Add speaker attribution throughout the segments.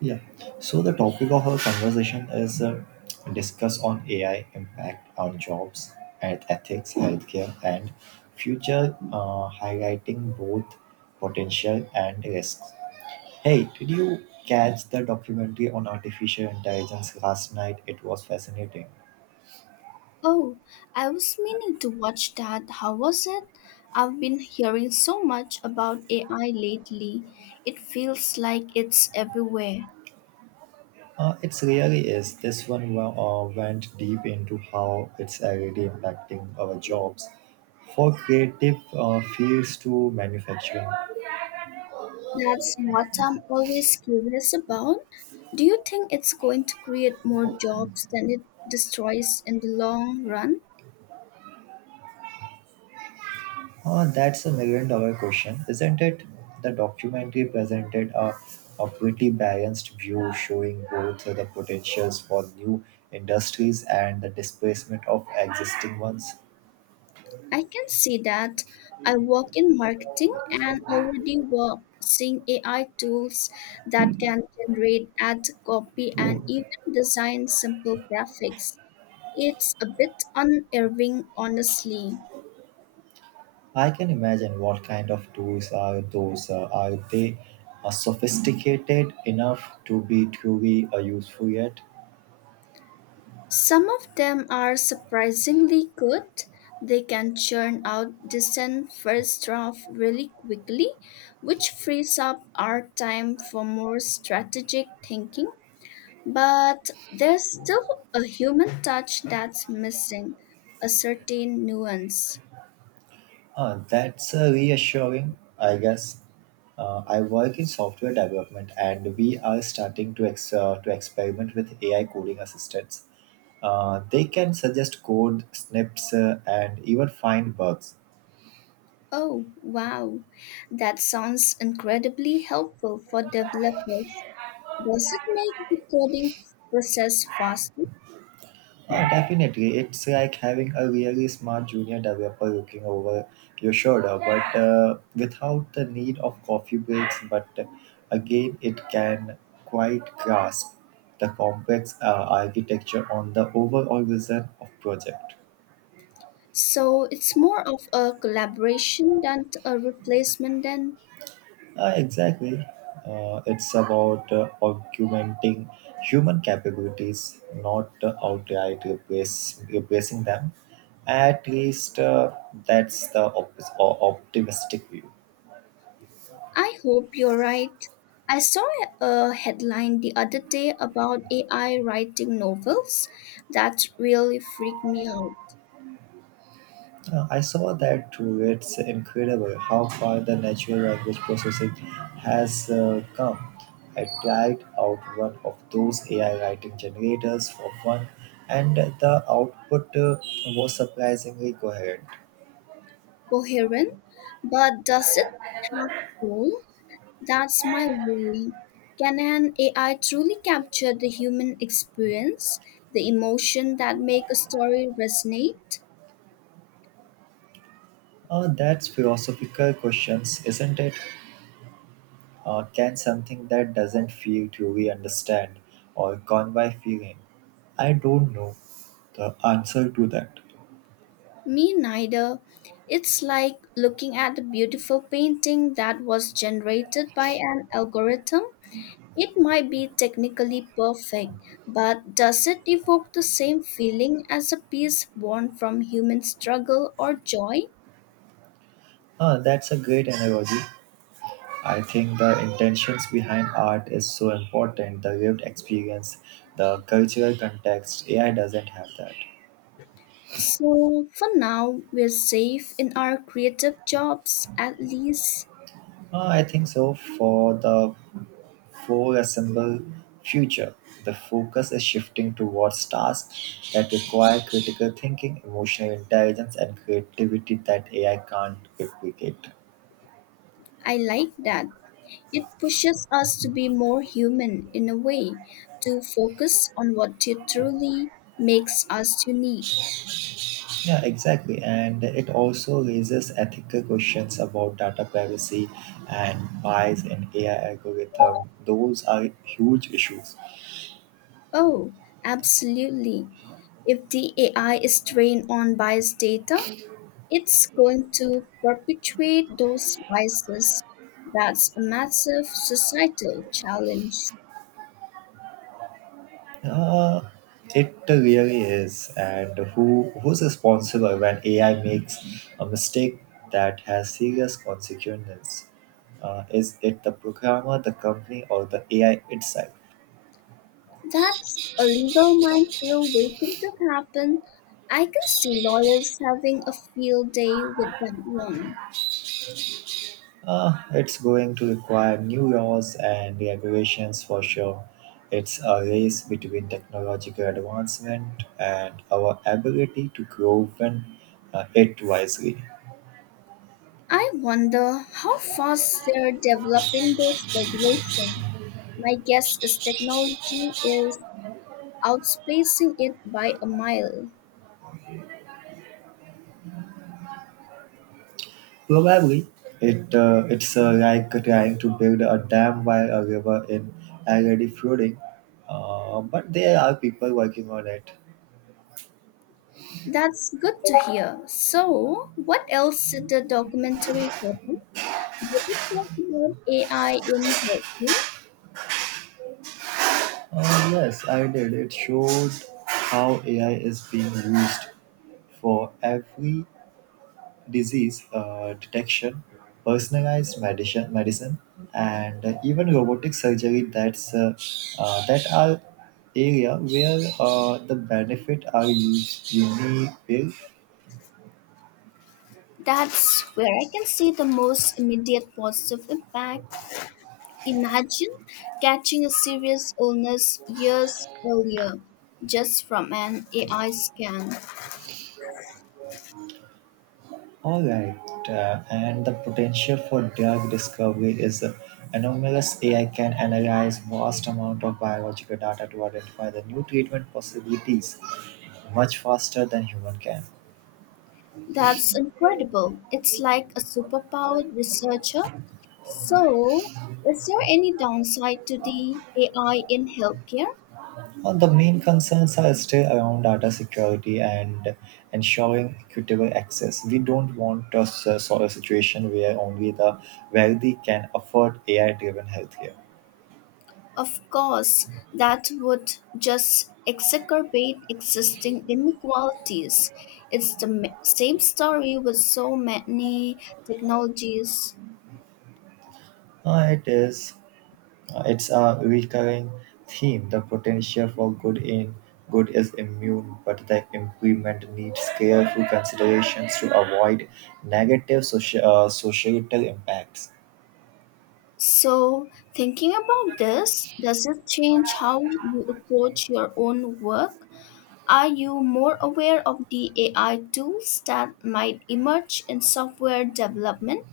Speaker 1: Yeah. So the topic of our conversation is discuss on AI impact on jobs and ethics, healthcare, and future, highlighting both potential and risks. Hey, did you catch the documentary on artificial intelligence last night? It was fascinating.
Speaker 2: Oh, I was meaning to watch that. How was it? I've been hearing so much about AI lately. It feels like it's everywhere.
Speaker 1: It really is. Went deep into how it's already impacting our jobs, for creative fields to manufacturing.
Speaker 2: That's what I'm always curious about. Do you think it's going to create more jobs than it destroys in the long run?
Speaker 1: That's a $1 million question, isn't it? The documentary presented a pretty balanced view showing both the potentials for new industries and the displacement of existing ones.
Speaker 2: I can see that. I work in marketing and already work seeing AI tools that can generate ad copy and even design simple graphics. It's a bit unnerving, honestly.
Speaker 1: I can imagine what kind of tools are those. Are they sophisticated enough to be truly useful yet?
Speaker 2: Some of them are surprisingly good. They can churn out decent first draft really quickly, which frees up our time for more strategic thinking. But there's still a human touch that's missing, a certain nuance.
Speaker 1: That's reassuring, I guess. I work in software development, and we are starting to to experiment with AI coding assistants. They can suggest code snips and even find bugs.
Speaker 2: Oh, wow. That sounds incredibly helpful for developers. Does it make the coding process faster?
Speaker 1: Yeah, definitely. It's like having a really smart junior developer looking over your shoulder, but without the need of coffee breaks. But again, it can quite grasp the complex architecture on the overall vision of project.
Speaker 2: So it's more of a collaboration than a replacement then.
Speaker 1: Exactly. It's about augmenting human capabilities, not outright replacing them. At least that's the optimistic view.
Speaker 2: I hope you're right. I saw a headline the other day about AI writing novels that really freaked me out.
Speaker 1: I saw that too. It's incredible how far the natural language processing has come. I tried out one of those AI writing generators for fun, and the output was surprisingly coherent.
Speaker 2: Coherent, but does it have soul? That's my worry. Can an AI truly capture the human experience, the emotion that make a story resonate?
Speaker 1: That's philosophical questions, isn't it? Can something that doesn't feel truly understand or gone by feeling? I don't know the answer to that.
Speaker 2: Me neither. It's like looking at a beautiful painting that was generated by an algorithm. It might be technically perfect, but does it evoke the same feeling as a piece born from human struggle or joy?
Speaker 1: That's a great analogy. I think the intentions behind art is so important, the lived experience, the cultural context. AI doesn't have that.
Speaker 2: So, for now, we're safe in our creative jobs, at least.
Speaker 1: I think so for the foreseeable future. The focus is shifting towards tasks that require critical thinking, emotional intelligence, and creativity that AI can't replicate.
Speaker 2: I like that. It pushes us to be more human in a way, to focus on what truly makes us unique.
Speaker 1: Yeah, exactly. And it also raises ethical questions about data privacy and bias in AI algorithm. Those are huge issues.
Speaker 2: Oh, absolutely. If the AI is trained on biased data, it's going to perpetuate those biases. That's a massive societal challenge.
Speaker 1: Uh, it really is. And who's responsible when AI makes a mistake that has serious consequences? Is it the programmer, the company, or the AI itself?
Speaker 2: That's a legal minefield waiting to happen. I can see lawyers having a field day with that one.
Speaker 1: It's going to require new laws and regulations for sure. It's a race between technological advancement and our ability to grow when, it wisely.
Speaker 2: I wonder how fast they're developing those regulations. My guess is technology is outspacing it by a mile.
Speaker 1: Probably, it's like trying to build a dam while a river in already flooding. But there are people working on it.
Speaker 2: That's good to hear. So, what else did the documentary cover? Did it talk about AI in healthcare?
Speaker 1: Yes, I did. It showed how AI is being used for every disease detection, personalized medicine, and even robotic surgery. That are area where the benefit are used unique.
Speaker 2: That's where I can see the most immediate positive impact. Imagine catching a serious illness years earlier just from an AI scan.
Speaker 1: Alright, and the potential for drug discovery is enormous. AI can analyze vast amount of biological data to identify the new treatment possibilities much faster than human can.
Speaker 2: That's incredible. It's like a superpowered researcher. So, is there any downside to the AI in healthcare?
Speaker 1: And the main concerns are still around data security and ensuring equitable access. We don't want sort of situation where only the wealthy can afford AI-driven healthcare.
Speaker 2: Of course, that would just exacerbate existing inequalities. It's the same story with so many technologies.
Speaker 1: Uh, it is It's a recurring theme. The potential for good in good is immune, but the implement needs careful considerations to avoid negative societal impacts.
Speaker 2: So, thinking about this, does it change how you approach your own work? Are you more aware of the AI tools that might emerge in software development?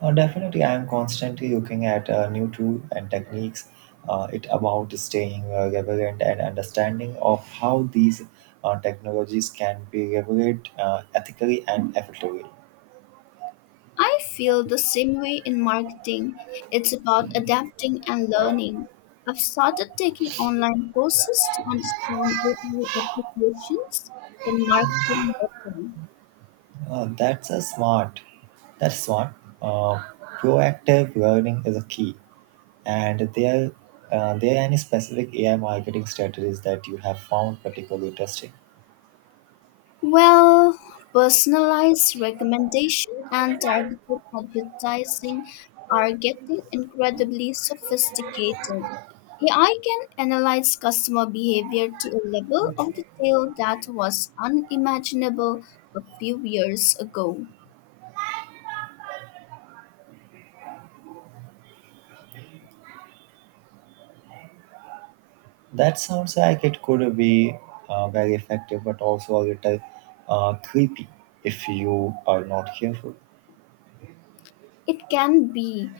Speaker 1: Definitely, I am constantly looking at new tools and techniques. It about staying relevant and understanding of how these technologies can be regulated ethically and effectively.
Speaker 2: I feel the same way in marketing. It's about adapting and learning. I've started taking online courses to understand AI applications in marketing better.
Speaker 1: That's a smart. That's smart. Uh, Proactive learning is a key. And there any specific AI marketing strategies that you have found particularly interesting?
Speaker 2: Well, personalized recommendation and targeted advertising are getting incredibly sophisticated. AI can analyze customer behavior to a level of detail that was unimaginable a few years ago.
Speaker 1: That sounds like it could be very effective, but also a little creepy if you are not careful.
Speaker 2: It can be.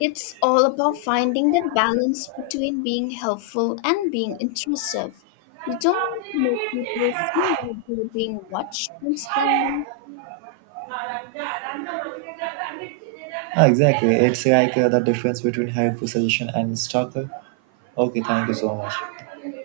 Speaker 2: It's all about finding the balance between being helpful and being intrusive. You don't want to make people feel like they're being watched constantly,
Speaker 1: Ah, exactly. It's like the difference between helpful suggestion and stalker. Okay, thank you so much.